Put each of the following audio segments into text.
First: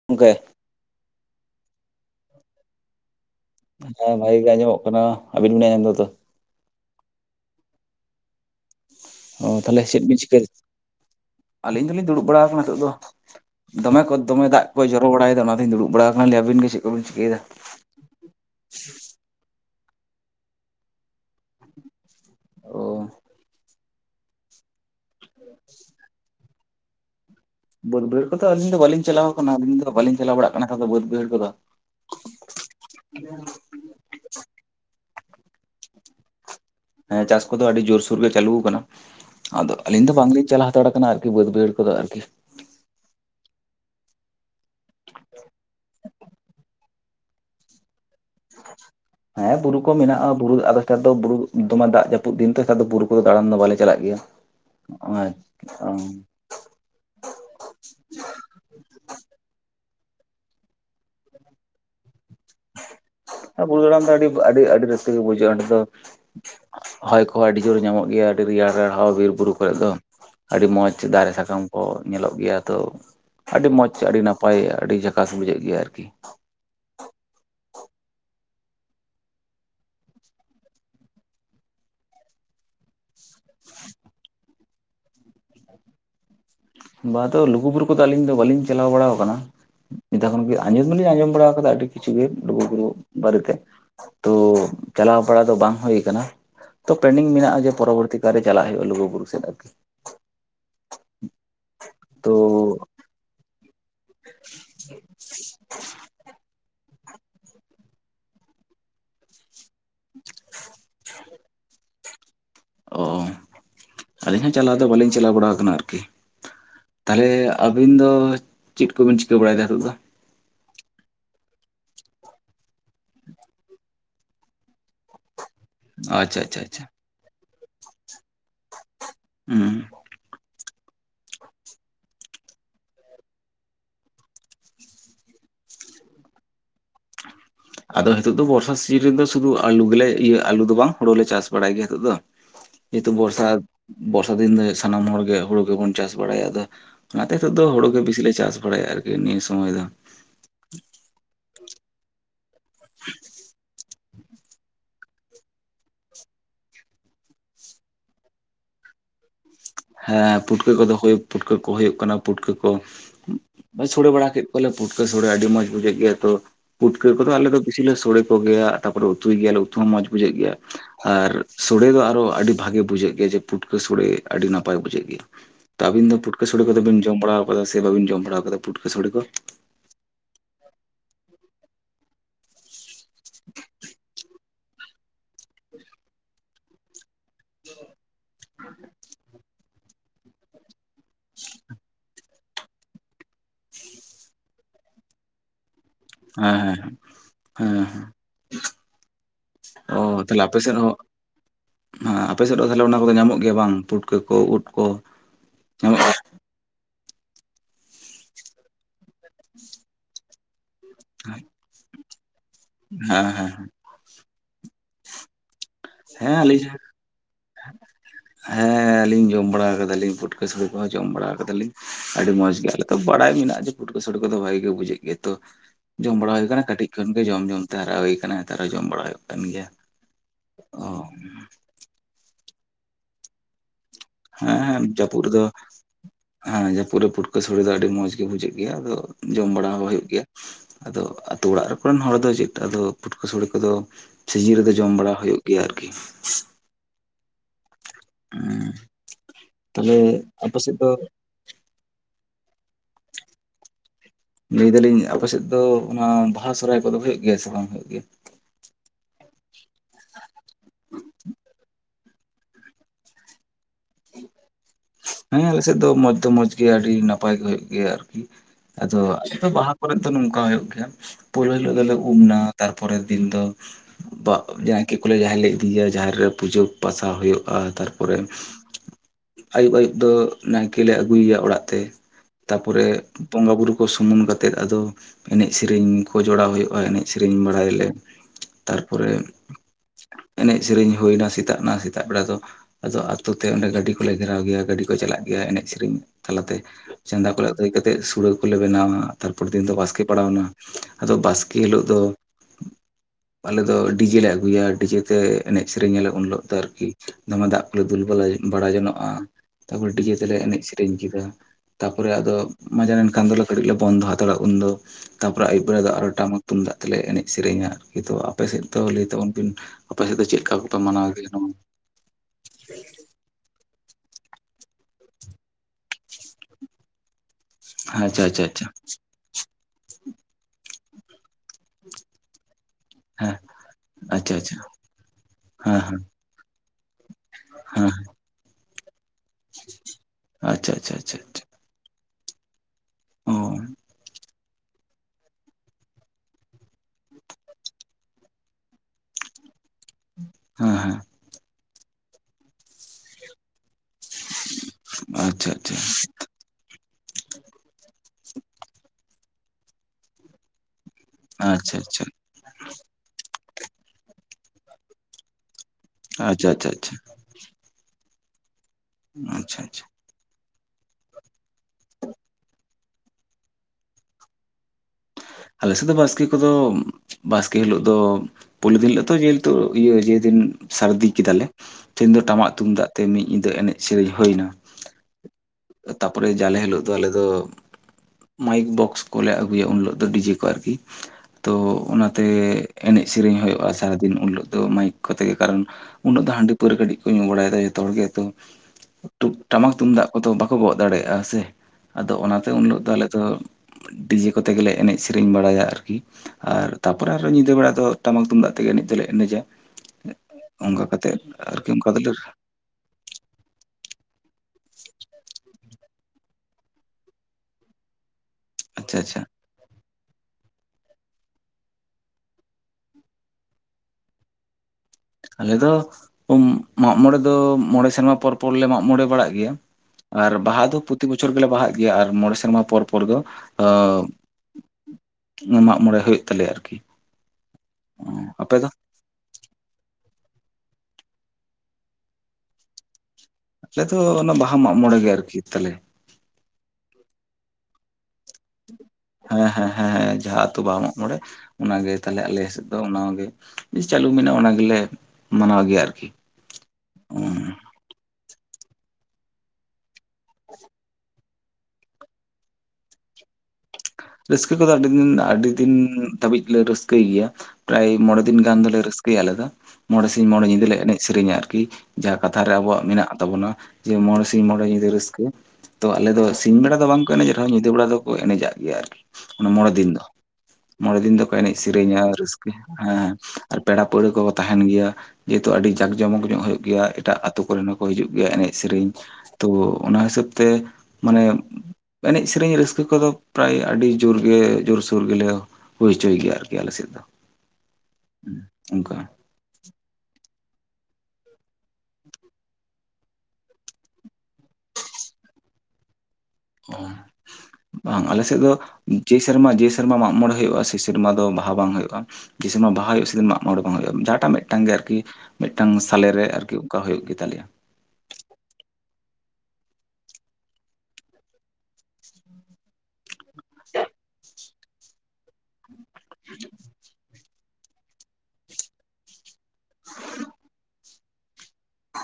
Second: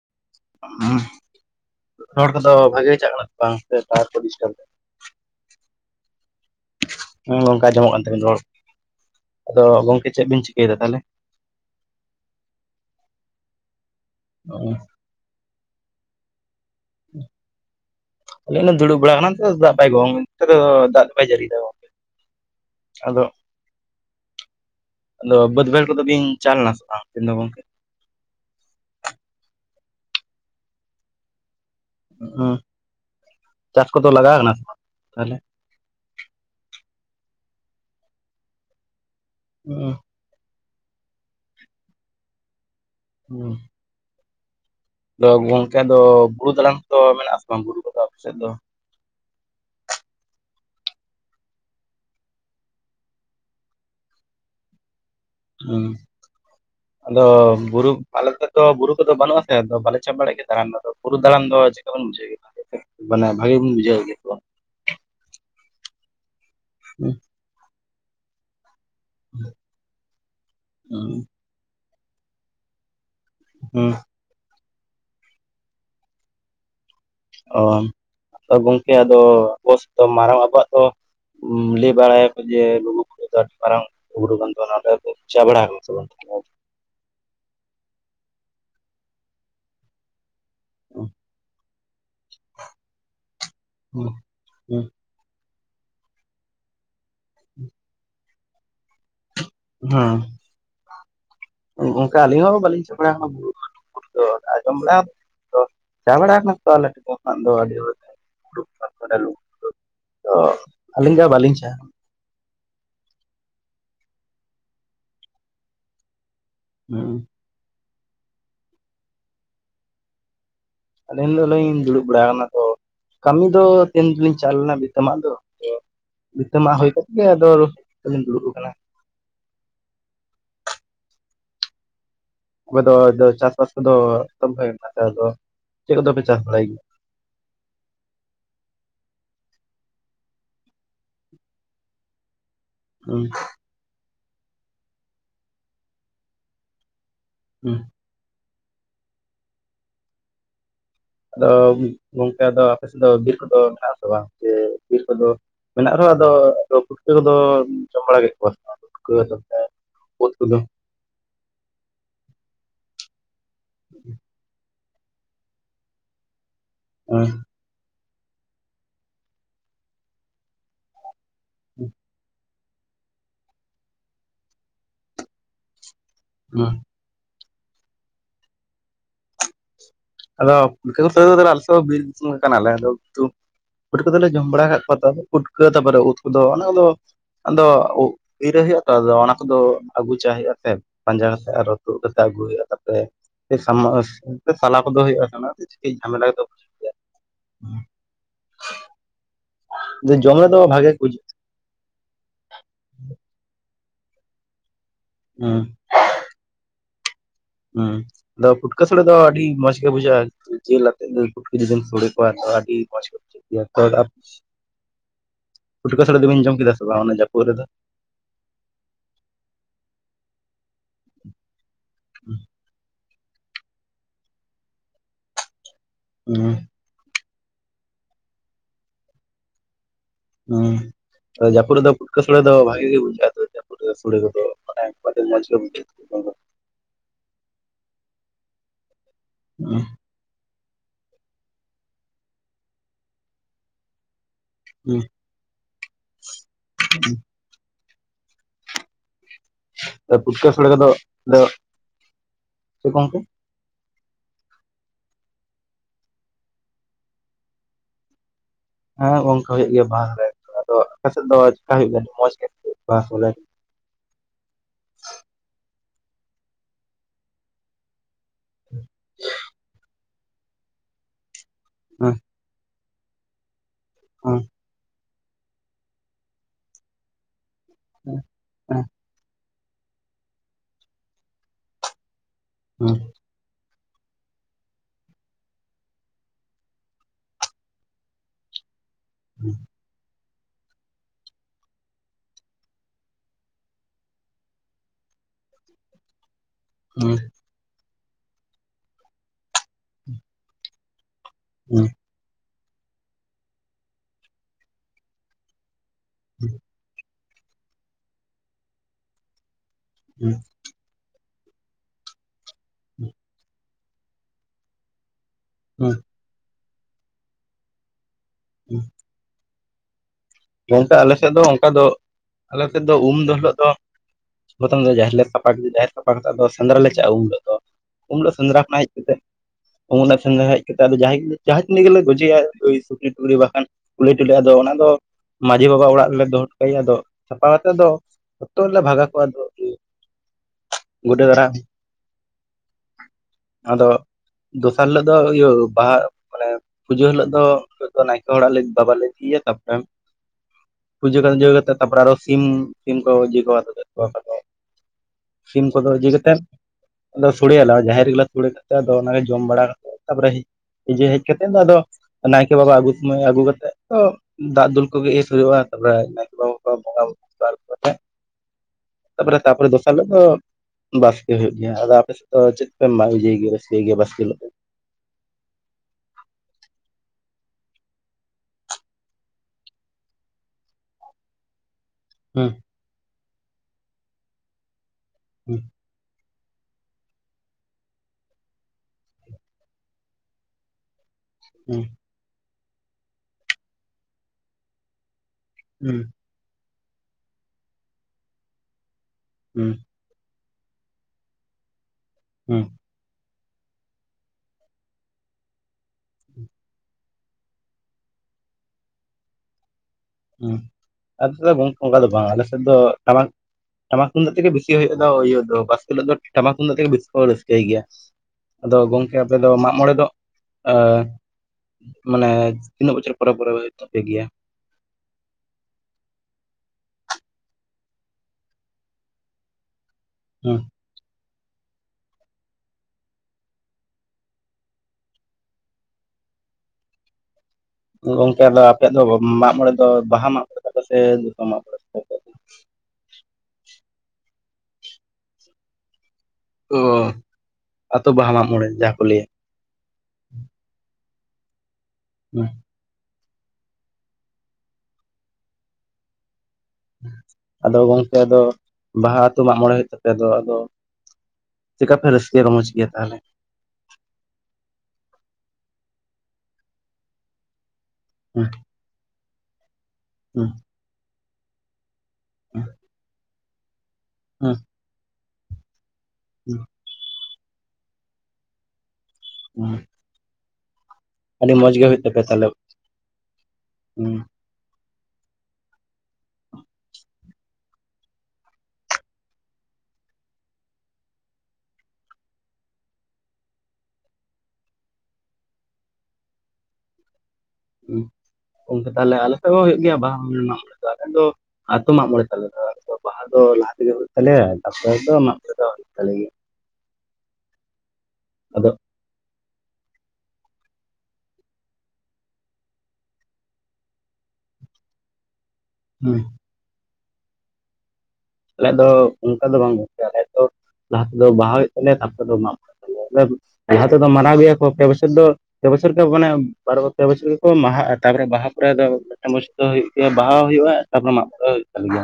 ᱜᱚᱝᱠᱮ ᱦᱩᱸ ᱨᱚᱦᱚᱲ ᱠᱚᱫᱚ ᱵᱷᱟᱜᱮ ᱜᱮ ᱪᱟᱜ ᱠᱟᱱᱟ᱾ ᱵᱟᱝ ᱥᱮ ᱴᱟᱣᱟᱨ ᱦᱮᱸ ᱠᱚ ᱵᱷᱟᱜᱤ ᱰᱤᱥᱴᱟᱵ ᱜᱮ ᱫᱟ? ᱟᱸᱡᱚᱢᱚᱜ ᱠᱟᱱᱟ ᱟᱵᱤᱱ ᱵᱤᱱ [unintelligible] ᱫᱚ ᱛᱚ ᱦᱮᱸ ᱜᱚᱝᱠᱮ ᱟᱸᱡᱚᱢᱚᱜ ᱠᱟᱱ ᱛᱟᱵᱤᱱ ᱨᱚᱲ ᱚ ᱟᱫᱚ ᱛᱟᱦᱚᱞᱮ ᱜᱚᱝᱠᱮ ᱪᱮᱫ ᱪᱤᱠᱟᱹᱭ ᱵᱤᱱ ᱪᱤᱠᱟᱹᱭᱮᱫᱟ ᱛᱟᱦᱚᱞᱮ? ᱟᱹᱞᱤᱧ ᱫᱚᱞᱤᱧ ᱫᱩᱲᱩᱵ ᱵᱟᱲᱟ ᱠᱟᱱᱟ ᱱᱤᱛᱚᱜ ᱫᱚ, ᱫᱚᱢᱮ ᱠᱚ ᱫᱚᱢᱮ ᱫᱟᱜ ᱠᱚᱭ ᱡᱚᱨᱚ ᱨᱚ ᱵᱟᱲᱟᱭ ᱫᱟ ᱚᱱᱟᱛᱮ ᱫᱩᱲᱩᱵ ᱵᱟᱲᱟ ᱠᱟᱱᱟ, ᱟᱵᱤᱱ ᱜᱮ ᱪᱮᱫ ᱠᱚᱵᱤᱱ ᱪᱤᱠᱟᱹᱭᱮᱫᱟ? ᱟᱞᱮ ᱦᱚᱞᱮ ᱫᱩᱲᱩᱵ ᱵᱟᱲᱟ ᱠᱟᱱᱟ ᱱᱚᱛᱮ ᱫᱟᱜ ᱵᱟᱭ ᱜᱚᱫ ᱟᱫᱚ ᱫᱟᱜ ᱠᱚᱭ ᱫᱚ ᱡᱟᱹᱲᱤ ᱫᱚ ᱚ ᱟᱫᱚ ᱟᱫᱚ ᱵᱟᱹᱫᱽ ᱵᱟᱭᱦᱟᱹᱲ ᱠᱚᱫᱚ ᱵᱤᱱ ᱪᱟ ᱞᱮᱱᱟ ᱥᱮ ᱵᱟᱝ ᱛᱮᱦᱮᱱ ᱫᱚ ᱜᱚᱝᱠᱮ? ᱵᱟᱹᱫ ᱵᱟᱹᱭᱦᱟᱹᱲ ᱠᱚᱫᱚ ᱟᱹᱞᱤᱧ ᱫᱚ ᱵᱟᱹᱞᱤᱧ ᱪᱟᱞᱟᱣ ᱠᱟᱱᱟ, ᱟᱹᱞᱤᱧ ᱫᱚ ᱵᱟᱹᱞᱤᱧ ᱪᱟᱞᱟᱣ ᱵᱟᱲᱟᱜ ᱠᱟᱱᱟ ᱱᱮᱛᱟᱨ ᱫᱚ ᱵᱟᱹᱫᱽ ᱵᱟᱹᱭᱦᱟᱹᱲ ᱠᱚᱫᱚ᱾ ᱦᱚᱸ ᱪᱟᱥ ᱠᱚᱫᱚ ᱞᱟᱜᱟᱣ ᱠᱟᱱᱟ ᱥᱮ ᱵᱟᱝ ᱛᱟᱦᱞᱮ [inaudible] ᱦᱮᱸ ᱪᱟᱥ ᱠᱚᱫᱚ ᱟᱹᱰᱤ ᱡᱳᱨ-ᱥᱳᱨ ᱜᱮ ᱪᱟᱹᱞᱩ ᱠᱟᱱᱟ ᱟᱫᱚ ᱟᱹᱞᱤᱧ ᱦᱩᱸ ᱫᱚ ᱵᱟᱝᱞᱤᱧ ᱪᱟᱞᱟᱣ ᱦᱟᱛᱟᱲ ᱠᱟᱱᱟ ᱟᱨᱠᱤ᱾ ᱵᱟᱹᱫ ᱵᱟᱹᱭᱦᱟᱹᱲ ᱠᱚᱫᱚ ᱟᱨᱠᱤ ᱦᱩᱸ ᱟᱫᱚ ᱜᱚᱝᱠᱮ ᱫᱚ ᱵᱩᱨᱩ ᱫᱟᱞᱟᱱ ᱛᱚ ᱢᱮᱱᱟᱜ ᱟᱥᱮ ᱵᱟᱝ ᱵᱩᱨᱩ ᱠᱚᱫᱚ ᱟᱯᱮ ᱥᱮᱫ ᱫᱚ [inaudible] ᱦᱮᱸ ᱵᱩᱨᱩ ᱠᱚ ᱢᱮᱱᱟᱜᱼᱟ ᱵᱩᱨᱩ ᱟᱫᱚ ᱱᱮᱛᱟᱨ ᱫᱚ ᱵᱩᱨᱩ ᱫᱚᱢᱮ ᱫᱟᱜ ᱡᱟᱹᱯᱩᱜ ᱫᱤᱱ ᱛᱚ ᱱᱮᱛᱟᱨ ᱫᱚ ᱵᱩᱨᱩ ᱠᱚᱫᱚ ᱫᱟᱬᱟᱱ ᱫᱚ ᱵᱟᱞᱮ ᱪᱟᱞᱟᱜ ᱜᱮᱭᱟ ᱱᱚᱜᱼᱚᱭ᱾ ᱦᱩᱸ [inaudible] ᱟᱫᱚ ᱵᱩᱨᱩ ᱟᱞᱮ ᱥᱮᱫᱫᱚ ᱵᱩᱨᱩ ᱠᱚᱫᱚ ᱵᱟᱹᱱᱩᱜ ᱟᱥᱮ, ᱟᱫᱚ ᱵᱟᱞᱮ ᱪᱟᱵ ᱵᱟᱲᱟᱭ ᱜᱮᱭᱟ ᱫᱟᱬᱟᱱ ᱵᱩᱨᱩ ᱫᱟᱲᱟᱱ ᱫᱚ ᱪᱤᱠᱟᱹ ᱵᱚᱱ ᱵᱩᱨᱩ ᱫᱟᱲᱟᱱ ᱫᱚ ᱥᱮ ᱟᱹᱰᱤ ᱵᱟᱝ? ᱟᱹᱰᱤ ᱟᱹᱰᱤ ᱨᱟᱹᱥᱠᱟᱹ [unintelligible] ᱵᱩᱡᱟᱹᱜᱼᱟ ᱚᱸᱰᱮ ᱫᱚ ᱦᱚᱭ ᱠᱚᱦᱚᱸ ᱟᱹᱰᱤ ᱡᱳᱨ ᱧᱟᱢᱚᱜ ᱜᱮᱭᱟ᱾ ᱟᱹᱰᱤ ᱨᱮᱭᱟᱲ ᱨᱮᱭᱟᱲ ᱦᱚᱸ ᱵᱤᱨ ᱵᱩᱨᱩ ᱠᱚᱨᱮ ᱫᱚ, ᱟᱹᱰᱤ ᱢᱚᱸᱡᱽ ᱫᱟᱨᱮ ᱥᱟᱠᱟᱢ ᱠᱚ ᱠᱚ ᱧᱮᱞᱚᱜ ᱜᱮᱭᱟ ᱛᱚ ᱟᱹᱰᱤ ᱦᱩᱸ ᱢᱚᱸᱡᱽ ᱟᱹᱰᱤ ᱱᱟᱯᱟᱭ ᱟᱹᱰᱤ ᱡᱷᱟᱠᱟᱥ ᱵᱩᱡᱷᱟᱹᱜ ᱜᱮᱭᱟ ᱟᱨᱠᱤ᱾ ᱚᱢ ᱜᱚᱝᱠᱮ ᱟᱫᱚ [unintelligible] ᱢᱟᱨᱟᱝ ᱟᱵᱚᱣᱟᱜ ᱫᱚ ᱞᱟᱹᱭ ᱵᱟᱲᱟᱭᱟᱠᱚ ᱡᱮ ᱞᱩᱜᱩ ᱩᱫᱟᱥ ᱯᱟᱨᱢᱟ ᱦᱩᱲᱩᱫᱟᱱᱫᱟᱱᱟᱭ ᱛᱮ ᱪᱟ ᱵᱟᱲᱟᱭ ᱦᱩᱭ ᱠᱟᱱᱟ ᱥᱮ ᱵᱟᱝ ᱵᱟ ᱫᱚ ᱞᱩᱜᱩᱼᱵᱩᱨᱩ ᱠᱚᱫᱚ ᱟᱹᱞᱤᱧ ᱫᱚ ᱵᱟᱹᱞᱤᱧ ᱪᱟᱞᱟᱣ ᱵᱟᱲᱟᱣ ᱟᱠᱟᱱᱟ᱾ ᱱᱤᱛᱟᱜ ᱠᱷᱚᱱ ᱜᱮ ᱟᱸᱡᱚᱢ ᱫᱚᱞᱤᱧ ᱟᱸᱡᱚᱢ ᱵᱟᱲᱟ ᱠᱟᱫᱟ ᱟᱹᱰᱤ ᱠᱤᱪᱷᱩ ᱜᱮ, ᱞᱩᱜᱩᱵᱩᱨᱩ ᱵᱟᱨᱮᱛᱮ ᱛᱚ ᱦᱮᱸ ᱪᱟᱞᱟᱣ ᱵᱟᱲᱟ ᱫᱚ ᱵᱟᱝ ᱦᱩᱭ ᱠᱟᱱᱟ᱾ ᱛᱚ ᱯᱮᱞᱮᱱᱤᱝ ᱢᱮᱱᱟᱜᱼᱟ ᱡᱮ ᱯᱚᱨᱚᱵᱚᱨᱛᱤ ᱠᱟᱞᱨᱮ ᱪᱟᱞᱟᱜ ᱦᱩᱭᱩᱜᱼᱟ ᱞᱩᱜᱩᱵᱩᱨᱩ ᱥᱮᱫ ᱟᱨᱠᱤ᱾ ᱦᱮᱸ ᱚᱱ-ᱚᱱᱠᱟ ᱛᱚ ᱟᱹᱞᱤᱧ ᱦᱚᱸ ᱵᱟᱹᱞᱤᱧ ᱪᱟ ᱵᱟᱲᱟ ᱠᱟᱱᱟ ᱵᱩᱨᱩ ᱵᱚᱸᱜᱟ ᱫᱚ᱾ [inaudible] ᱵᱟᱲᱟ [inaudible] ᱛᱚ ᱪᱟ ᱵᱟᱲᱟ ᱠᱟᱱᱟᱢ ᱛᱚ [unintelligible] ᱵᱟᱝ ᱫᱚ ᱟᱹᱰᱤ [inaudible] ᱟᱹᱞᱤᱧ ᱫᱚ ᱵᱟᱹᱞᱤᱧ ᱪᱟ ᱚ, ᱟᱹᱞᱤᱧ ᱦᱚᱸ ᱪᱟᱞᱟᱣ ᱫᱚ ᱵᱟᱹᱞᱤᱧ ᱪᱟᱞᱟᱣ ᱵᱟᱲᱟ ᱟᱠᱟᱱᱟ ᱟᱨᱠᱤ᱾ ᱛᱟᱦᱚᱞᱮ ᱟᱹᱵᱤᱱ ᱫᱚ ᱪᱮᱫ ᱠᱚᱵᱤᱱ ᱪᱤᱠᱟᱹ ᱵᱟᱲᱟᱭᱮᱫᱟ ᱱᱤᱛᱚᱜ ᱫᱚ᱾ ᱟᱹᱞᱤᱧ ᱫᱚᱞᱤᱧ ᱫᱩᱲᱩᱵ ᱵᱟᱲᱟ ᱟᱠᱟᱱᱟ ᱛᱚ ᱠᱟᱹᱢᱤ ᱫᱚ ᱛᱤᱱ ᱫᱚᱞᱤᱧ ᱪᱟᱣ ᱞᱮᱱᱟ ᱵᱷᱤᱛᱟᱹ ᱢᱟᱜ ᱫᱚ᱾ ᱟᱪᱪᱷᱟ ᱵᱷᱤᱛᱟᱹ ᱟᱪᱪᱷᱟ ᱢᱟᱜ ᱟᱪᱪᱷᱟ ᱦᱩᱭ ᱠᱟᱛᱮᱜ ᱟᱫᱚ ᱟᱹᱞᱤᱧ ᱫᱩᱲᱩᱵ ᱟᱠᱟᱱᱟ᱾ ᱦᱩᱢ ᱚᱠᱚᱭ ᱫᱚ ᱪᱟᱥᱵᱟᱥ ᱠᱚᱫᱚ [unintelligible] ᱢᱮᱱᱟᱜ ᱟᱫᱚ ᱪᱮᱫ ᱠᱚᱫᱚᱯᱮ ᱪᱟᱥ ᱵᱟᱲᱟᱭ ᱜᱮᱭᱟ ᱟᱫᱚ ᱱᱤᱛᱚᱜ ᱫᱚ ᱵᱚᱨᱥᱟ ᱥᱤᱡᱚᱱ ᱫᱚ ᱥᱩᱨᱩᱜ-ᱟ ᱟᱹᱞᱩ ᱜᱮᱞᱮ ᱤᱭᱟᱹ ᱟᱹᱞᱩ ᱫᱚ ᱵᱟᱝ ᱦᱩᱲᱩ ᱞᱮ ᱪᱟᱥ ᱵᱟᱲᱟᱭ ᱜᱮᱭᱟ ᱱᱤᱛᱚᱜ ᱫᱚ᱾ ᱱᱤᱛᱩᱜ ᱦᱩᱸ ᱵᱚᱨᱥᱟ ᱵᱚᱨᱥᱟ ᱫᱤᱱ ᱫᱚ ᱥᱟᱱᱟᱢ ᱦᱚᱲᱜᱮ ᱦᱩᱲᱩ ᱜᱮᱵᱚᱱ ᱪᱟᱥ ᱵᱟᱲᱟᱭᱟ, ᱟᱫᱚ ᱚᱱᱟᱛᱮ ᱦᱤᱛᱚᱜ ᱫᱚ ᱦᱩᱸ ᱦᱩᱲᱩ ᱜᱮ ᱵᱮᱥᱤ ᱞᱮ ᱪᱟᱥ ᱵᱟᱲᱟᱭᱟ ᱟᱨᱠᱤ ᱱᱤᱭᱟᱹ ᱥᱚᱢᱚᱭ ᱫᱚ᱾ ᱟᱫᱚ ᱜᱚᱝᱠᱮ ᱟᱫᱚ ᱟᱯᱮᱥᱮᱫ ᱫᱚ ᱵᱤᱨ ᱠᱚᱫᱚ ᱢᱮᱱᱟᱜ ᱟᱥᱮ ᱵᱟᱝ? ᱡᱮ ᱵᱤᱨ ᱠᱚᱫᱚ ᱢᱮᱱᱟᱜ ᱨᱮᱦᱚᱸ ᱟᱫᱚ ᱯᱩᱷᱴᱠᱟᱹ ᱠᱚᱫᱚ ᱡᱚᱢ ᱵᱟᱲᱟ ᱠᱮᱫ ᱠᱚᱣᱟ ᱥᱮ ᱵᱟᱝ ᱯᱩᱴᱠᱟᱹ [unintelligible] ᱦᱮᱸ ᱯᱩᱴᱠᱟᱹ ᱠᱚᱫᱚ ᱦᱳᱭ ᱯᱩᱴᱠᱟᱹ ᱠᱚ ᱦᱩᱭᱩᱜ ᱠᱟᱱᱟ ᱯᱩᱴᱠᱟᱹ ᱠᱚ ᱥᱳᱲᱮ ᱵᱟᱲᱟ ᱠᱮᱫ ᱵᱚᱞᱮ ᱯᱩᱴᱠᱟᱹ ᱥᱚᱲᱮ ᱟᱹᱰᱤ ᱢᱚᱸᱡᱽ ᱵᱩᱡᱷᱟᱹᱜ ᱜᱮᱭᱟ ᱛᱚ ᱯᱩᱴᱠᱟᱹ ᱦᱮᱸ ᱠᱚᱫᱚ ᱟᱞᱮ ᱫᱚ ᱠᱤᱪᱷᱤᱞᱮ ᱥᱳᱲᱮ ᱠᱚᱜᱮᱭᱟ ᱛᱟᱯᱚᱨᱮ ᱩᱛᱩᱭ ᱜᱮᱭᱟᱞᱮ ᱩᱛᱩ ᱦᱚᱸ ᱢᱚᱸᱡᱽ ᱵᱩᱡᱷᱟᱹᱜ ᱜᱮᱭᱟ ᱟᱨ ᱥᱳᱲᱮ ᱫᱚ ᱟᱨᱚ ᱟᱹᱰᱤ ᱵᱷᱟᱜᱮ ᱵᱩᱡᱷᱟᱹᱜ ᱜᱮᱭᱟ, ᱡᱮ ᱯᱩᱴᱠᱟᱹ ᱥᱚᱲᱮ ᱟᱹᱰᱤ ᱱᱟᱯᱟᱭ ᱵᱩᱡᱷᱟᱹᱜ ᱜᱮᱭᱟ, ᱛᱚ ᱟᱹᱵᱤᱱ ᱫᱚ ᱯᱩᱴᱠᱟᱹ ᱯᱩᱴᱠᱟᱹ ᱥᱚᱲᱮ ᱦᱮᱸ ᱠᱚᱫᱚ ᱵᱤᱱ ᱡᱚᱢ ᱵᱟᱲᱟ ᱠᱟᱫᱟ ᱥᱮ ᱵᱟᱹᱵᱤᱱ ᱡᱚᱢ ᱵᱟᱲᱟ ᱠᱟᱫᱟ ᱯᱩᱴᱠᱟᱹ ᱥᱚᱲᱮ ᱠᱚ ᱟᱫᱚ [unintelligible] ᱟᱞᱮ [inaudible] ᱵᱤᱨ ᱫᱤᱥᱚᱢ ᱠᱟᱱᱟᱞᱮ ᱟᱫᱚ ᱠᱤᱱᱛᱩ ᱯᱩᱴᱠᱟᱹ ᱠᱚᱫᱚᱞᱮ ᱡᱚᱢ ᱵᱟᱲᱟ ᱦᱟᱫ ᱯᱟᱛᱟ ᱫᱚ ᱯᱩᱴᱠᱟᱹ ᱛᱟᱯᱚᱨᱮ ᱩᱫ ᱠᱚᱫᱚ ᱚᱱᱟ ᱠᱚᱫᱚ ᱟᱫᱚ ᱩᱫ ᱵᱤᱨ ᱨᱮ ᱦᱩᱭᱩᱜᱼᱟ ᱛᱚ ᱟᱫᱚ ᱚᱱᱟ ᱠᱚᱫᱚ ᱟᱹᱜᱩ ᱪᱟ ᱦᱩᱭᱩᱜ-ᱟ ᱥᱮ ᱯᱟᱸᱡᱟ ᱠᱟᱛᱮ ᱛᱩᱫ ᱠᱟᱛᱮᱜ ᱟᱹᱜᱩ᱾ ᱦᱩᱭᱟ ᱠᱟᱛᱮᱜ ᱥᱮ ᱥᱟᱢᱟᱥ ᱥᱟᱞᱟ ᱠᱚᱫᱚ ᱦᱩᱭ ᱟᱠᱟᱱᱟ ᱾ ᱦᱮᱸ ᱦᱮᱸ ᱚ ᱛᱟᱦᱞᱮ ᱡᱚᱢᱮ ᱟᱯᱮ ᱫᱚ ᱥᱮᱫ ᱦᱚᱸ ᱵᱷᱟᱜᱮ ᱠᱩᱡ ᱦᱮᱸ ᱟᱯᱮ ᱥᱮᱫ ᱦᱚᱸ ᱛᱟᱦᱞᱮ ᱚᱱᱟ ᱠᱚᱫᱚ ᱧᱟᱢᱚᱜ ᱜᱮᱭᱟ ᱵᱟᱝ ᱯᱩᱴᱠᱟᱹ ᱠᱚ ᱩᱫ ᱠᱚ? ᱦᱩᱸ [unintelligible] ᱦᱩᱸ ᱟᱫᱚ ᱯᱩᱴᱠᱟᱹ ᱥᱚᱲᱮ ᱫᱚ ᱟᱹᱰᱤ ᱢᱚᱸᱡᱽ ᱜᱮ ᱵᱩᱡᱷᱟᱹᱜᱼᱟ ᱾ ᱡᱤᱞ ᱟᱛᱮᱫ ᱯᱩᱴᱠᱟᱹ ᱡᱚᱡᱚᱢ ᱥᱚᱲᱮ᱾ ᱵᱟᱨᱛᱚᱣᱟ ᱠᱤ ᱟᱹᱰᱤ ᱢᱚᱪ ᱜᱮ ᱦᱮᱸ ᱦᱮᱸ [unintelligible] ᱯᱩᱴᱠᱟᱹ ᱥᱚᱲᱮ ᱦᱮᱸ ᱫᱚᱵᱤᱱ ᱡᱚᱢ ᱟᱹᱞᱤᱧ ᱠᱮᱫᱟ ᱥᱮ ᱵᱟᱝ ᱚᱱᱟ ᱡᱟᱹᱯᱩᱫ ᱨᱮᱫᱚ? ᱦᱮᱸ ᱟᱹᱞᱤᱧ ᱡᱚᱢ ᱵᱟᱲᱟ ᱠᱟᱫᱟᱞᱤᱧ ᱯᱩᱴᱠᱟᱹ ᱥᱚᱲᱮ ᱠᱚᱦᱚᱸ ᱡᱚᱢ ᱵᱟᱲᱟ ᱟᱠᱟᱫᱟᱞᱤᱧ ᱟᱹᱰᱤ ᱢᱚᱸᱡᱽ ᱜᱮ ᱟᱞᱮ ᱫᱚ ᱵᱟᱲᱟᱭ ᱢᱮᱱᱟᱜᱼᱟ ᱡᱮ ᱯᱩᱴᱠᱟᱹ ᱥᱩᱲᱮ ᱠᱚᱫᱚ ᱵᱷᱟᱹᱜᱤ ᱜᱮ ᱵᱩᱡᱟᱹᱜ ᱜᱮᱭᱟ ᱛᱚ ᱡᱚᱢ ᱵᱟᱲᱟ ᱦᱩᱭ ᱦᱩᱸ ᱟᱠᱟᱱᱟ ᱠᱟᱹᱴᱤᱡ᱾ ᱠᱷᱟᱹᱱᱠᱟᱹ ᱡᱚᱢ ᱡᱚᱢᱛᱮ ᱦᱟᱨᱟ ᱦᱩᱭ ᱟᱠᱟᱱᱟ ᱱᱮᱛᱟᱨ ᱦᱚᱸ ᱡᱚᱢ ᱵᱟᱲᱟ ᱦᱩᱭᱩᱜ ᱠᱟᱱ ᱜᱮᱭᱟ᱾ ᱚ ᱦᱩᱸ ᱡᱟᱹᱯᱩᱫ ᱨᱮ ᱫᱚ ᱯᱩᱴᱠᱟᱹ ᱥᱚᱲᱮ ᱫᱚ ᱵᱷᱟᱜᱤ ᱜᱮ ᱵᱩᱡᱷᱟᱹᱜᱼᱟ ᱛᱚ᱾ ᱯᱩᱴᱠᱟᱹ ᱥᱩᱲᱮ ᱠᱚᱫᱚ ᱦᱮᱸ ᱦᱮᱸ ᱢᱟᱱᱮ ᱟᱹᱰᱤ ᱡᱟᱹᱯᱩᱫ ᱨᱮᱫᱚ ᱢᱚᱸᱡᱽ ᱜᱮ ᱵᱩᱡᱷᱟᱹᱜᱼᱟ᱾ ᱦᱮᱸ ᱡᱟᱹᱯᱩᱫ ᱨᱮ ᱯᱩᱴᱠᱟᱹ ᱥᱚᱲᱮ ᱫᱚ ᱟᱹᱰᱤ ᱢᱚᱸᱡᱽ ᱜᱮ ᱵᱩᱡᱷᱟᱹᱜ ᱜᱮᱭᱟ ᱟᱫᱚ ᱡᱚᱢ ᱵᱟᱲᱟ ᱦᱚᱸ ᱦᱩᱭᱩᱜ ᱜᱮᱭᱟ᱾ ᱟᱫᱚ ᱟᱹᱛᱩ ᱚᱲᱟᱜ ᱠᱚᱨᱮᱱ ᱦᱚᱲ ᱫᱚ ᱪᱮᱫ ᱟᱫᱚ ᱯᱩᱴᱠᱟᱹ ᱥᱚᱲᱮ ᱠᱚᱫᱚ᱾ ᱥᱤᱡᱤᱱ ᱨᱮᱫᱚ ᱡᱚᱢ ᱦᱩᱸ ᱦᱩᱸ ᱵᱟᱲᱟ ᱦᱩᱭᱩᱜ ᱜᱮᱭᱟ ᱟᱨᱠᱤ᱾ ᱛᱟᱦᱞᱮ ᱯᱩᱴᱠᱟᱹ ᱟᱯᱮ ᱥᱚᱲᱮ ᱥᱮᱫ ᱠᱚᱫᱚ ᱫᱚ? ᱟᱫᱚ ᱪᱮᱫ ᱜᱚᱝᱠᱮ ᱞᱟᱹᱭ ᱮᱫᱟᱞᱤᱧ ᱟᱯᱮ ᱥᱮᱫ ᱫᱚ ᱚᱱᱟ ᱵᱟᱦᱟ ᱥᱚᱦᱨᱟᱭ ᱠᱚᱫᱚ ᱦᱩᱭᱩᱜ ᱜᱮᱭᱟ ᱥᱮ ᱵᱟᱝ ᱦᱩᱭᱩᱜ ᱜᱮᱭᱟ? ᱦᱮᱸ ᱜᱚᱝᱠᱮ ᱦᱩᱭᱩᱜ ᱜᱮᱭᱟ ᱵᱟᱦᱟ ᱥᱚᱦᱨᱟᱭ ᱟᱫᱚ ᱟᱯᱮ ᱥᱮᱫ ᱫᱚ ᱪᱮᱠᱟ ᱦᱩᱭᱩᱜ ᱜᱮᱭᱟ ᱢᱚᱸᱡᱽ ᱜᱮ ᱵᱟᱦᱟ ᱥᱚᱨᱦᱟᱭ ᱦᱮᱸ ᱟᱞᱮ ᱥᱮᱫ ᱫᱚ ᱢᱚᱡᱽ ᱫᱚ ᱢᱚᱸᱡᱽ ᱜᱮᱭᱟ ᱟᱹᱰᱤ ᱱᱟᱯᱟᱭ ᱜᱮ ᱦᱩᱭᱩᱜ ᱜᱮᱭᱟ ᱟᱫᱚ ᱟ [inaudible] ᱵᱟᱦᱟ ᱠᱚᱨᱮ ᱫᱚ ᱱᱚᱝᱠᱟ ᱦᱩᱭᱩᱜ ᱜᱮᱭᱟ ᱯᱳᱭᱞᱳ ᱦᱤᱞᱳᱜ ᱫᱚᱞᱮ ᱦᱮᱸ ᱩᱢ ᱮᱱᱟᱹ᱾ ᱯᱚᱨᱮᱨ ᱫᱤᱱ ᱫᱚ ᱵᱟ ᱦᱮᱸ ᱦᱮᱸ ᱡᱟᱦᱟᱸᱭ ᱠᱮ ᱠᱚᱞᱮ ᱡᱟᱦᱟᱭ ᱞᱮ ᱤᱫᱤᱭᱭᱟ ᱡᱟᱦᱮᱨ ᱨᱮ ᱯᱩᱡᱟᱹ ᱯᱟᱥᱟ ᱦᱩᱭᱩᱜ ᱟᱨ ᱛᱟᱨᱯᱚᱨᱮ ᱚ [inaudible] ᱟᱹᱭᱩᱵ ᱟᱹᱭᱩᱵ ᱫᱚ ᱱᱟᱭᱠᱮ ᱞᱮ ᱟᱹᱜᱩᱭᱮᱭᱟ ᱚᱲᱟᱜ ᱛᱮ ᱛᱟᱯᱚᱨᱮ ᱵᱚᱸᱜᱟ ᱵᱩᱨᱩ ᱠᱚ ᱥᱩᱢᱟᱹᱱ ᱠᱟᱛᱮᱫ ᱟᱫᱚ ᱮᱱᱮᱡ ᱥᱮᱨᱮᱧ ᱠᱚ ᱡᱚᱲᱟᱣ ᱦᱩᱭᱩᱜᱼᱟ ᱮᱱᱮᱡ ᱥᱮᱨᱮᱧ ᱵᱟᱲᱟᱭᱟᱞᱮ ᱛᱟᱨᱯᱚᱨᱮ ᱦᱮᱸ [inaudible] ᱮᱱᱮᱡ ᱥᱮᱨᱮᱧ ᱦᱩᱭᱱᱟ ᱥᱮᱛᱟᱜ ᱱᱟ ᱥᱮᱛᱟᱜ ᱵᱮᱲᱟ ᱫᱚ ᱟᱫᱚ ᱟᱹᱛᱩ ᱛᱮ ᱚᱸᱰᱮ ᱜᱟᱹᱰᱤ ᱠᱚᱞᱮ ᱜᱷᱮᱨᱟᱣ ᱜᱮᱭᱟ ᱜᱟᱹᱰᱤ ᱠᱚ ᱪᱟᱞᱟᱜ ᱜᱮᱭᱟ ᱮᱱᱮᱡ ᱥᱮᱨᱮᱧ ᱛᱟᱞᱟᱛᱮ ᱦᱮᱸ ᱪᱟᱸᱫᱟ ᱠᱚᱞᱮ᱾ [inaudible] ᱨᱟᱹᱭ ᱠᱟᱛᱮᱫ ᱥᱩᱲᱟᱹ ᱠᱚᱞᱮ ᱵᱮᱱᱟᱣᱟ ᱛᱟᱨᱯᱚᱨ ᱫᱤᱱ ᱫᱚ ᱵᱟᱥᱠᱮ ᱯᱟᱲᱟᱣ ᱮᱱᱟ ᱟᱫᱚ ᱵᱟᱥᱠᱮ ᱦᱤᱞᱳᱜ ᱫᱚ ᱟᱞᱮ ᱫᱚ ᱰᱤᱡᱮ ᱞᱮ ᱟᱹᱜᱩᱭᱟ ᱰᱤᱡᱮ ᱛᱮ ᱮᱱᱮᱡ ᱥᱮᱨᱮᱧᱟᱞᱮ ᱩᱱ ᱦᱤᱞᱳᱜ ᱫᱚ ᱟᱨᱠᱤ ᱫᱚᱢᱮ ᱫᱟᱜ ᱠᱚᱞᱮ ᱫᱩᱞ ᱵᱟᱞᱟ ᱵᱟᱲᱟ ᱡᱟᱱᱚᱜᱼᱟ ᱛᱟᱨᱯᱚᱨ ᱰᱤᱡᱮ ᱛᱮᱞᱮ ᱦᱮᱸ ᱦᱮᱸ ᱦᱮᱸ ᱮᱱᱮᱡ ᱥᱮᱨᱮᱧ ᱠᱮᱫᱟ ᱛᱟᱯᱚᱨᱮ ᱟᱫᱚ ᱢᱟᱡᱟᱱ ᱮᱱᱠᱷᱟᱱ ᱫᱚᱞᱮ ᱠᱟᱹᱴᱤᱡ ᱞᱮ ᱵᱚᱱᱫᱚ ᱦᱟᱛᱟᱲᱟᱜ ᱩᱱ ᱫᱚ ᱛᱟᱯᱚᱨᱮ ᱟᱹᱭᱩᱵ ᱵᱮᱲᱟ ᱫᱚ ᱟᱨᱚ ᱴᱟᱢᱟᱠ ᱛᱩᱢᱫᱟᱜ ᱛᱮᱞᱮ ᱮᱱᱮᱡ ᱥᱮᱨᱮᱧᱟᱹ ᱱᱤᱛᱩᱜ ᱟᱯᱮᱥᱮᱫ ᱫᱚ ᱞᱟᱹᱭ ᱛᱟᱵᱚᱱ ᱵᱤᱱ ᱟᱯᱮ ᱥᱮᱫ ᱫᱚ ᱪᱮᱫ? ᱞᱮᱠᱟ ᱠᱚᱯᱮ ᱜᱚᱝᱠᱮ ᱢᱟᱱᱟᱣ ᱟᱞᱮ ᱜᱮᱭᱟ ᱥᱮᱫ ᱫᱚ ᱱᱚᱣᱟ ᱚᱱᱠᱟ ᱫᱚ ᱟᱞᱮ ᱥᱮᱫ ᱫᱚ ᱩᱢ ᱫᱚ ᱦᱤᱞᱳᱜ ᱫᱚ ᱯᱚᱛᱷᱚᱢ ᱫᱚ ᱡᱟᱦᱮᱨ ᱞᱮ ᱥᱟᱯᱷᱟ ᱠᱮᱫᱟ ᱡᱟᱦᱮᱨ ᱥᱟᱯᱷᱟ ᱠᱟᱛᱮᱮᱫ ᱟᱫᱚ ᱥᱮᱸᱫᱽᱨᱟ ᱞᱮ ᱪᱟᱜᱼᱟ ᱩᱱ ᱦᱤᱞᱳᱜ ᱫᱚ ᱩᱱ ᱟᱪᱪᱷᱟ ᱦᱤᱞᱳᱜ ᱟᱪᱪᱷᱟ ᱥᱮᱸᱫᱽᱨᱟ ᱟᱪᱪᱷᱟ ᱠᱷᱚᱱᱟᱜ ᱦᱮᱡ ᱠᱟᱛᱮᱫ ᱩᱱᱟᱜ ᱥᱮᱱᱫᱽᱨᱟ ᱦᱮᱡ ᱠᱟᱛᱮ ᱡᱟᱦᱟᱸᱭ ᱡᱟᱦᱟᱸ ᱛᱤᱱᱟᱹ ᱜᱮᱞᱮ ᱜᱚᱡᱮᱭᱟ ᱥᱩᱠᱨᱤ ᱴᱩᱠᱨᱤ ᱦᱮᱸ ᱵᱟᱠᱷᱟᱱ ᱠᱩᱞᱟᱹᱭ ᱟᱪᱪᱷᱟ ᱴᱩᱞᱟᱹᱭ ᱟᱫᱚ ᱟᱪᱪᱷᱟ ᱚᱱᱟ ᱫᱚ ᱢᱟᱺᱡᱷᱤ ᱦᱮᱸ ᱵᱟᱵᱟ ᱦᱮᱸ ᱚᱲᱟᱜ ᱨᱮᱞᱮ ᱫᱚᱦᱚ ᱴᱚᱠᱟᱭᱟ ᱟᱫᱚ ᱥᱷᱟᱯᱟ ᱠᱟᱛᱮᱮᱫ ᱫᱚ ᱦᱮᱸ ᱟᱹᱛᱩ ᱨᱮᱞᱮ ᱵᱷᱟᱜᱟ ᱠᱚᱣᱟ ᱟᱫᱚ ᱟᱪᱪᱷᱟ ᱟᱪᱪᱷᱟ ᱟᱪᱪᱷᱟ ᱜᱩᱰᱟᱹ ᱟᱪᱪᱷᱟ ᱜᱟᱰᱟ ᱚ ᱟᱫᱚ ᱫᱚᱥᱟᱨ ᱦᱤᱞᱟᱹᱜ ᱫᱚ ᱤᱭᱟᱹ ᱵᱟᱦᱟ ᱢᱟᱱᱮ ᱯᱩᱡᱟᱹ ᱦᱤᱞᱳᱜ ᱫᱚ ᱱᱟᱭᱠᱮ ᱚᱲᱟᱜ ᱵᱟᱵᱟ ᱞᱮ ᱤᱫᱤᱭᱮᱭᱟ ᱛᱟᱯᱚᱨᱮ ᱦᱮᱸ ᱦᱮᱸ ᱯᱩᱡᱟᱹ [unintelligible] ᱠᱟᱛᱮ ᱛᱟᱯᱚᱨᱮ ᱟᱨᱚ ᱥᱤᱢ ᱥᱤᱢ ᱠᱚ ᱤᱭᱟᱹ ᱠᱚᱣᱟ [unintelligible] ᱟᱪᱪᱷᱟ ᱥᱤᱢ ᱟᱪᱪᱷᱟ ᱠᱚᱫᱚ ᱤᱫᱤ ᱠᱟᱛᱮᱫ ᱟᱫᱚ ᱥᱚᱲᱮᱭᱟᱞᱮ ᱡᱟᱦᱮᱨ ᱜᱮᱞᱮ ᱥᱚᱲᱮ ᱠᱟᱛᱮ ᱟᱫᱚ ᱚᱱᱟᱜᱮ ᱡᱚᱢ ᱵᱟᱲᱟ ᱠᱟᱛᱮ ᱛᱟᱯᱚᱨᱮ [unintelligible] ᱠᱮᱛᱮ ᱫᱚ ᱟᱪᱪᱷᱟ ᱟᱫᱚ ᱟᱪᱪᱷᱟ ᱱᱟᱭᱠᱮ ᱵᱟᱵᱟ ᱟᱹᱜᱩ [unintelligible] ᱟᱹᱜᱩ ᱠᱟᱛᱮ ᱫᱚ ᱫᱟᱜ ᱫᱩᱞ ᱠᱚᱜᱮ ᱮᱥ ᱦᱩᱭᱩᱜᱼᱟ ᱟᱪᱪᱷᱟ ᱟᱪᱪᱷᱟ ᱟᱪᱪᱷᱟ [unintelligible] ᱛᱟᱯᱚᱨᱮ ᱛᱟᱯᱚᱨᱮ ᱟᱪᱪᱷᱟ ᱫᱚᱥᱟᱨ ᱦᱤᱞᱚᱜ [unintelligible] ᱫᱚ ᱵᱟᱥᱠᱮ ᱦᱳᱭᱳᱜ ᱜᱮᱭᱟ ᱟᱫᱚ ᱟᱯᱮ ᱥᱮᱫ ᱫᱚ ᱪᱮᱫ ᱯᱮ ᱢᱟ ᱤᱭᱟᱹᱭ ᱜᱮᱭᱟ ᱨᱟᱹᱥᱠᱟᱹᱭ ᱜᱮᱭᱟ ᱵᱟᱥᱠᱮ ᱦᱤᱞᱳᱜ ᱫᱚ ᱟᱞᱮ ᱥᱮᱫ ᱫᱚ ᱵᱟᱥᱠᱮ ᱠᱚᱫᱚ ᱵᱟᱥᱠᱮ ᱦᱤᱞᱳᱜ ᱫᱚ ᱯᱩᱭᱞᱳ ᱫᱤᱱ ᱦᱤᱞᱳᱜ ᱛᱚ ᱡᱮᱦᱮᱛᱩ ᱤᱭᱟᱹ ᱡᱮᱫᱤᱱ ᱥᱟᱨᱫᱤ ᱠᱮᱫᱟᱞᱮ ᱛᱮᱦᱮᱧ ᱫᱚ ᱴᱟᱢᱟᱜ ᱦᱩᱸ ᱛᱩᱢᱫᱟᱜ ᱛᱮ ᱢᱤᱫ ᱧᱤᱫᱟᱹ ᱮᱱᱮᱡ ᱥᱮᱨᱮᱧ ᱦᱳᱭᱱᱟ ᱦᱩᱸ ᱛᱟᱯᱚᱨᱮ ᱡᱟᱞᱮ ᱦᱤᱞᱳᱜ ᱫᱚ ᱟᱞᱮ ᱫᱚ ᱢᱟᱭᱤᱠ ᱵᱚᱠᱥ ᱠᱚᱞᱮ ᱟᱹᱜᱩᱭᱟ ᱩᱱ ᱦᱤᱞᱳᱜ ᱰᱤᱡᱮ ᱠᱚ ᱟᱨᱠᱤ ᱛᱚ ᱦᱩᱸ ᱚᱱᱟ ᱛᱮ ᱮᱱᱮᱡ ᱥᱮᱨᱮᱧ ᱦᱳᱭᱳᱜᱼᱟ ᱥᱟᱨᱟᱫᱤᱱ ᱩᱱ ᱦᱤᱞᱳᱜ ᱫᱚ ᱢᱟᱭᱤᱠ ᱠᱚᱛᱮ ᱜᱮ ᱠᱟᱨᱚᱱ ᱩᱱ ᱦᱤᱞᱳᱜ ᱫᱚ ᱦᱟᱺᱰᱤ ᱯᱟᱹᱣᱨᱟᱹ ᱠᱟᱹᱴᱤᱡ ᱠᱚ ᱧᱩ ᱵᱟᱲᱟᱭᱮᱫᱟ ᱡᱷᱚᱛᱚ ᱦᱚᱲ ᱜᱮ ᱛᱚ ᱦᱩᱸ ᱴᱟᱢᱟᱠ ᱛᱩᱢᱫᱟᱜ ᱠᱚᱛᱚ ᱵᱟᱠᱚ ᱜᱚᱜ ᱫᱟᱲᱮᱭᱟᱜᱼᱟ ᱥᱮ ᱟᱫᱚ ᱚᱱᱟᱛᱮ ᱦᱩᱸ ᱩᱱᱞᱳᱜ ᱫᱚ ᱟᱞᱮᱫᱚ ᱰᱤᱡᱮ ᱠᱚᱛᱮ ᱜᱮᱞᱮ ᱮᱱᱮᱡ ᱥᱮᱨᱮᱧ ᱵᱟᱲᱟᱭᱟ ᱟᱨᱠᱤ ᱟᱨ ᱛᱟᱯᱚᱨᱮ ᱟᱨᱚ ᱧᱤᱫᱟᱹ ᱵᱮᱲᱟ ᱫᱚ ᱴᱟᱢᱟᱠ ᱛᱩᱢᱫᱟᱜ ᱛᱮᱜᱮ ᱮᱱᱮᱡ ᱫᱚᱞᱮ ᱮᱱᱮᱡᱟ [unintelligible] ᱦᱩᱸ ᱠᱟᱛᱮᱫ [unintelligible] ᱫᱚ ᱟᱨᱠᱤ ᱵᱟᱝ ᱚᱱᱠᱟ ᱫᱚᱞᱮ [unintelligible] ᱫᱚ ᱴᱟᱢᱟᱠ ᱴᱟᱢᱟᱠ ᱛᱩᱢᱫᱟᱜ ᱛᱮᱜᱮ ᱵᱤᱥᱤ ᱦᱩᱭᱩᱜ ᱫᱚ ᱤᱭᱟᱹ ᱫᱚ ᱵᱟᱥᱠᱮ ᱦᱤᱞᱳᱜ ᱫᱚ ᱴᱟᱢᱟᱠ ᱛᱩᱢᱫᱟᱜ ᱛᱮᱜᱮ ᱵᱮᱥᱤ ᱠᱚ ᱨᱟᱹᱥᱠᱟᱹᱭ ᱜᱮᱭᱟ ᱟᱫᱚ ᱟᱪᱪᱷᱟ ᱜᱚᱝᱠᱮ ᱟᱪᱪᱷᱟ ᱟᱯᱮ ᱫᱚ ᱢᱟᱜ ᱢᱚᱬᱮ ᱫᱚ ᱢᱟᱱᱮ ᱛᱤᱱᱟᱹᱜ ᱵᱚᱪᱷᱚᱨ ᱯᱚᱨᱮ ᱯᱚᱨᱮ ᱦᱩᱭᱩᱜ ᱛᱟᱯᱮ ᱜᱮᱭᱟ ᱟᱞᱮ ᱫᱚ ᱢᱟᱜᱢᱚᱬᱮ ᱫᱚ ᱢᱚᱬᱮ ᱥᱮᱨᱢᱟ ᱯᱚᱨ ᱯᱚᱨ ᱞᱮ ᱢᱟᱜᱢᱚᱬᱮ ᱵᱟᱲᱟᱜ ᱜᱮᱭᱟ ᱟᱨ ᱦᱮᱸ ᱵᱟᱦᱟ ᱫᱚ ᱯᱩᱛ ᱛᱤ ᱵᱚᱪᱷᱚᱨ ᱜᱮᱞᱮ ᱵᱟᱦᱟᱜ ᱜᱮᱭᱟ ᱟᱨ ᱢᱚᱬᱮ ᱥᱮᱨᱢᱟ ᱯᱚᱨ ᱯᱚᱨ ᱫᱚ ᱢᱟᱜ ᱢᱚᱬᱮ ᱦᱳᱭᱚᱜ ᱛᱟᱞᱮᱭᱟ ᱟᱨᱠᱤ ᱜᱚᱝᱠᱮ ᱟᱫᱚ ᱟᱯᱮᱭᱟᱜ ᱫᱚ ᱢᱟᱜ ᱢᱚᱬᱮ ᱫᱚ ᱵᱟᱦᱟ ᱢᱟᱜᱢᱚᱬᱮ ᱛᱟᱯᱮ ᱥᱮ ᱫᱤᱥᱚᱢ ᱢᱟᱜᱽ ᱢᱚᱬᱮ? ᱛᱟᱯᱮ? ᱟᱞᱮ ᱫᱚ ᱚᱱᱟ ᱵᱟᱦᱟ ᱢᱟᱜ ᱢᱚᱬᱮ ᱜᱮ ᱟᱨᱠᱤ ᱛᱟᱞᱮ ᱚ ᱟᱹᱛᱳ ᱵᱟᱦᱟ ᱢᱟᱜ ᱢᱚᱬᱮ ᱡᱟᱦᱟᱸ ᱠᱚ ᱞᱟᱹᱭᱟ ᱦᱮᱸ ᱦᱮᱸ ᱦᱮᱸ ᱦᱮᱸ ᱡᱟᱦᱟᱸ ᱟᱹᱛᱩ ᱵᱟᱦᱟ ᱢᱟᱜ ᱢᱚᱬᱮ ᱚᱱᱟᱜᱮ ᱛᱟᱞᱮ ᱟᱞᱮ ᱦᱮᱸ ᱫᱚ ᱚᱱᱟᱜᱮ ᱪᱟᱹᱞᱩ ᱢᱮᱱᱟᱜᱼᱟ ᱚᱱᱟ ᱜᱮᱞᱮ ᱢᱟᱱᱟᱣ ᱜᱮᱭᱟ ᱟᱨᱠᱤ ᱟᱫᱚ ᱜᱚᱢᱠᱮ ᱟᱫᱚ ᱵᱟᱦᱟ ᱟᱛᱩ ᱢᱟᱜ ᱢᱚᱬᱮ ᱦᱩᱭᱩᱜ ᱛᱟᱯᱮᱭᱟ ᱟᱫᱚ ᱟᱫᱚ? ᱪᱮᱠᱟ ᱯᱮ ᱨᱟᱹᱥᱠᱟᱹ ᱨᱚᱢᱚᱡ ᱜᱮᱭᱟ ᱛᱟᱦᱞᱮ ᱨᱟᱹᱥᱠᱟᱹ ᱠᱚᱫᱚ ᱟᱹᱰᱤ ᱫᱤᱱ ᱟᱹᱰᱤ ᱫᱤᱱ ᱫᱷᱟᱹᱵᱤᱡ ᱞᱮ ᱨᱟᱹᱥᱠᱟᱹᱭ ᱜᱮᱭᱟ ᱯᱨᱟᱭ ᱢᱚᱬᱮ ᱫᱤᱱ ᱦᱮᱸ ᱜᱟᱱ ᱫᱚᱞᱮ ᱨᱟᱹᱥ ᱠᱟᱹᱡ ᱟᱞᱟᱫᱟ ᱢᱚᱬᱮ ᱥᱤᱧ ᱢᱚᱬᱮ ᱦᱮᱸ ᱧᱤᱫᱟᱹ ᱞᱮ ᱮᱱᱮᱡ ᱥᱮᱨᱮᱧᱟ ᱟᱨᱠᱤ ᱡᱟᱦᱟᱸ ᱠᱟᱛᱷᱟ ᱨᱮ ᱦᱮᱸ ᱟᱵᱚᱣᱟᱜ ᱢᱮᱱᱟᱜ ᱛᱟᱵᱚᱱᱟ ᱡᱮ ᱢᱚᱬᱮ ᱥᱤᱧ ᱦᱮᱸ ᱢᱚᱬᱮ ᱧᱤᱫᱟᱹ ᱨᱟᱹᱥᱠᱟᱹ ᱛᱚ ᱟᱞᱮ ᱫᱚ ᱥᱤᱧ ᱵᱮᱲᱟ ᱫᱚ ᱵᱟᱝ ᱮᱱᱮᱡ ᱨᱮᱦᱚᱸ ᱧᱤᱫᱟᱹ ᱵᱮᱲᱟ ᱫᱚᱠᱚ ᱮᱱᱮᱡᱟᱜ ᱜᱮᱭᱟ ᱟᱨᱠᱤ ᱚᱱᱮ ᱢᱟᱬᱮ ᱦᱮᱸ ᱫᱤᱱ ᱫᱚ ᱢᱚᱬᱮ ᱫᱤᱱ ᱫᱚ ᱠᱚ ᱟᱹᱰᱤ ᱮᱱᱮᱡ ᱢᱚᱸᱡᱽ ᱜᱮ ᱥᱮᱨᱮᱧᱟ ᱦᱩᱭᱩᱜ ᱛᱟᱯᱮᱭᱟ ᱛᱟᱦᱚᱞᱮ ᱨᱟᱹᱥᱠᱟᱹ ᱦᱮᱸ ᱟᱨ ᱯᱮᱲᱟ ᱯᱟᱹᱲᱦᱟᱹ ᱦᱮᱸ ᱠᱚ ᱛᱟᱦᱮᱱ ᱜᱮᱭᱟ ᱡᱮᱦᱮᱛᱩ ᱟᱹᱰᱤ ᱡᱟᱠ ᱡᱚᱢᱚᱠ ᱧᱚᱜ ᱦᱩᱭᱩᱜ ᱜᱮᱭᱟ ᱮᱴᱟᱜ ᱟᱹᱛᱩ ᱠᱚᱨᱮᱱ ᱦᱚᱸᱠᱚ ᱦᱤᱡᱩᱜ ᱜᱮᱭᱟᱹ ᱮᱱᱮᱡ ᱥᱮᱨᱮᱧ ᱛᱚ ᱚᱱᱟ ᱦᱤᱥᱟᱹᱵ ᱛᱮ ᱢᱟᱱᱮ ᱮᱱᱮᱡ ᱥᱮᱨᱮᱧ ᱨᱟᱹᱥᱠᱟᱹ ᱠᱚᱫᱚ ᱯᱨᱟᱭ ᱟᱹᱰᱤ ᱡᱳᱨ ᱜᱮ ᱡᱳᱨᱥᱳᱨ ᱜᱮᱞᱮ ᱦᱩᱭ ᱦᱚᱪᱚᱭ ᱜᱮᱭᱟ ᱟᱨᱠᱤ ᱟᱞᱮ ᱥᱮᱫ ᱫᱚ ᱦᱩᱸ ᱜᱚᱝᱠᱮ ᱚᱱᱠᱟ ᱛᱟᱦᱚᱞᱮ ᱟᱞᱮ ᱦᱩᱭᱩᱜ ᱜᱮᱭᱟ [unintelligible] ᱟᱛᱳ ᱢᱟᱜ ᱢᱚᱬᱮ ᱛᱟᱞᱮ ᱫᱚ ᱵᱟᱦᱟ ᱫᱚ ᱞᱟᱦᱟ ᱛᱮᱜᱮ ᱦᱩᱭᱩᱜ ᱛᱟᱞᱮᱭᱟ ᱛᱟᱯᱚᱨ ᱫᱚ [unintelligible] ᱫᱚ ᱦᱩᱭᱩᱜ ᱛᱟᱞᱮ ᱜᱮᱭᱟ ᱚ ᱵᱟᱝ ᱟᱞᱮ ᱥᱮᱫ ᱫᱚ ᱟᱫᱚ ᱡᱮ ᱥᱮᱨᱢᱟ ᱡᱮ ᱥᱮᱨᱢᱟ ᱢᱟᱜ ᱢᱚᱬᱮ ᱦᱩᱭᱩᱜᱼᱟ ᱥᱮ ᱥᱮᱨᱢᱟ ᱫᱚ ᱵᱟᱦᱟ ᱵᱟᱝ ᱦᱩᱭᱩᱜᱼᱟ ᱡᱮ ᱥᱮᱨᱢᱟ ᱵᱟᱦᱟ ᱦᱩᱭᱩᱜᱼᱟ [unintelligible] ᱢᱟᱜ ᱢᱚᱬᱮ ᱵᱟᱝ ᱦᱩᱭᱩᱜᱼᱟ ᱡᱟᱦᱟᱸᱴᱟᱜ ᱢᱤᱫᱴᱟᱝ ᱜᱮ ᱟᱨᱠᱤ ᱢᱤᱫᱴᱟᱝ ᱥᱟᱞᱮ ᱦᱮᱸ ᱨᱮ ᱟᱨᱠᱤ ᱚᱱᱠᱟ ᱦᱩᱭᱩᱜ ᱜᱮᱛᱟᱞᱮᱭᱟ ᱟᱞᱮᱭᱟᱜ ᱫᱚ ᱚᱱᱠᱟ ᱫᱚ ᱵᱟᱝ ᱜᱚᱝᱠᱮ ᱟᱞᱮᱭᱟᱜ ᱫᱚ ᱞᱟᱦᱟ ᱛᱮᱫᱚ ᱵᱟᱦᱟ ᱦᱩᱭᱩᱜ ᱛᱟᱞᱮᱭᱟ ᱛᱟᱯᱚᱨᱮ ᱫᱚ ᱢᱟᱜ [unintelligible] ᱞᱟᱦᱟ ᱛᱮᱫᱚ ᱢᱟᱱᱟᱣ ᱜᱮᱭᱟ ᱠᱚ ᱯᱮ ᱵᱚᱪᱷᱚᱨ ᱫᱚ ᱯᱮ ᱵᱚᱪᱷᱚᱨ ᱜᱮ ᱢᱟᱱᱮ ᱵᱟᱨ ᱯᱮ ᱵᱚᱪᱷᱚᱨ ᱜᱮᱠᱚ ᱢᱟᱦᱟᱜᱼᱟ ᱛᱟᱨᱯᱚᱨᱮ ᱵᱟᱦᱟ ᱯᱚᱨᱮ ᱫᱚ [unintelligible] ᱢᱤᱫᱴᱟᱝ ᱵᱚᱪᱷᱚᱨ ᱫᱚ ᱦᱩᱭᱩᱜ ᱜᱮᱭᱟ ᱵᱟᱦᱟ ᱦᱩᱭᱩᱜᱼᱟ ᱛᱟᱯᱚᱨᱮ [unintelligible] ᱢᱟᱜᱢᱳᱲᱮ ᱦᱩᱭᱩᱜ ᱛᱟᱞᱮᱭᱟ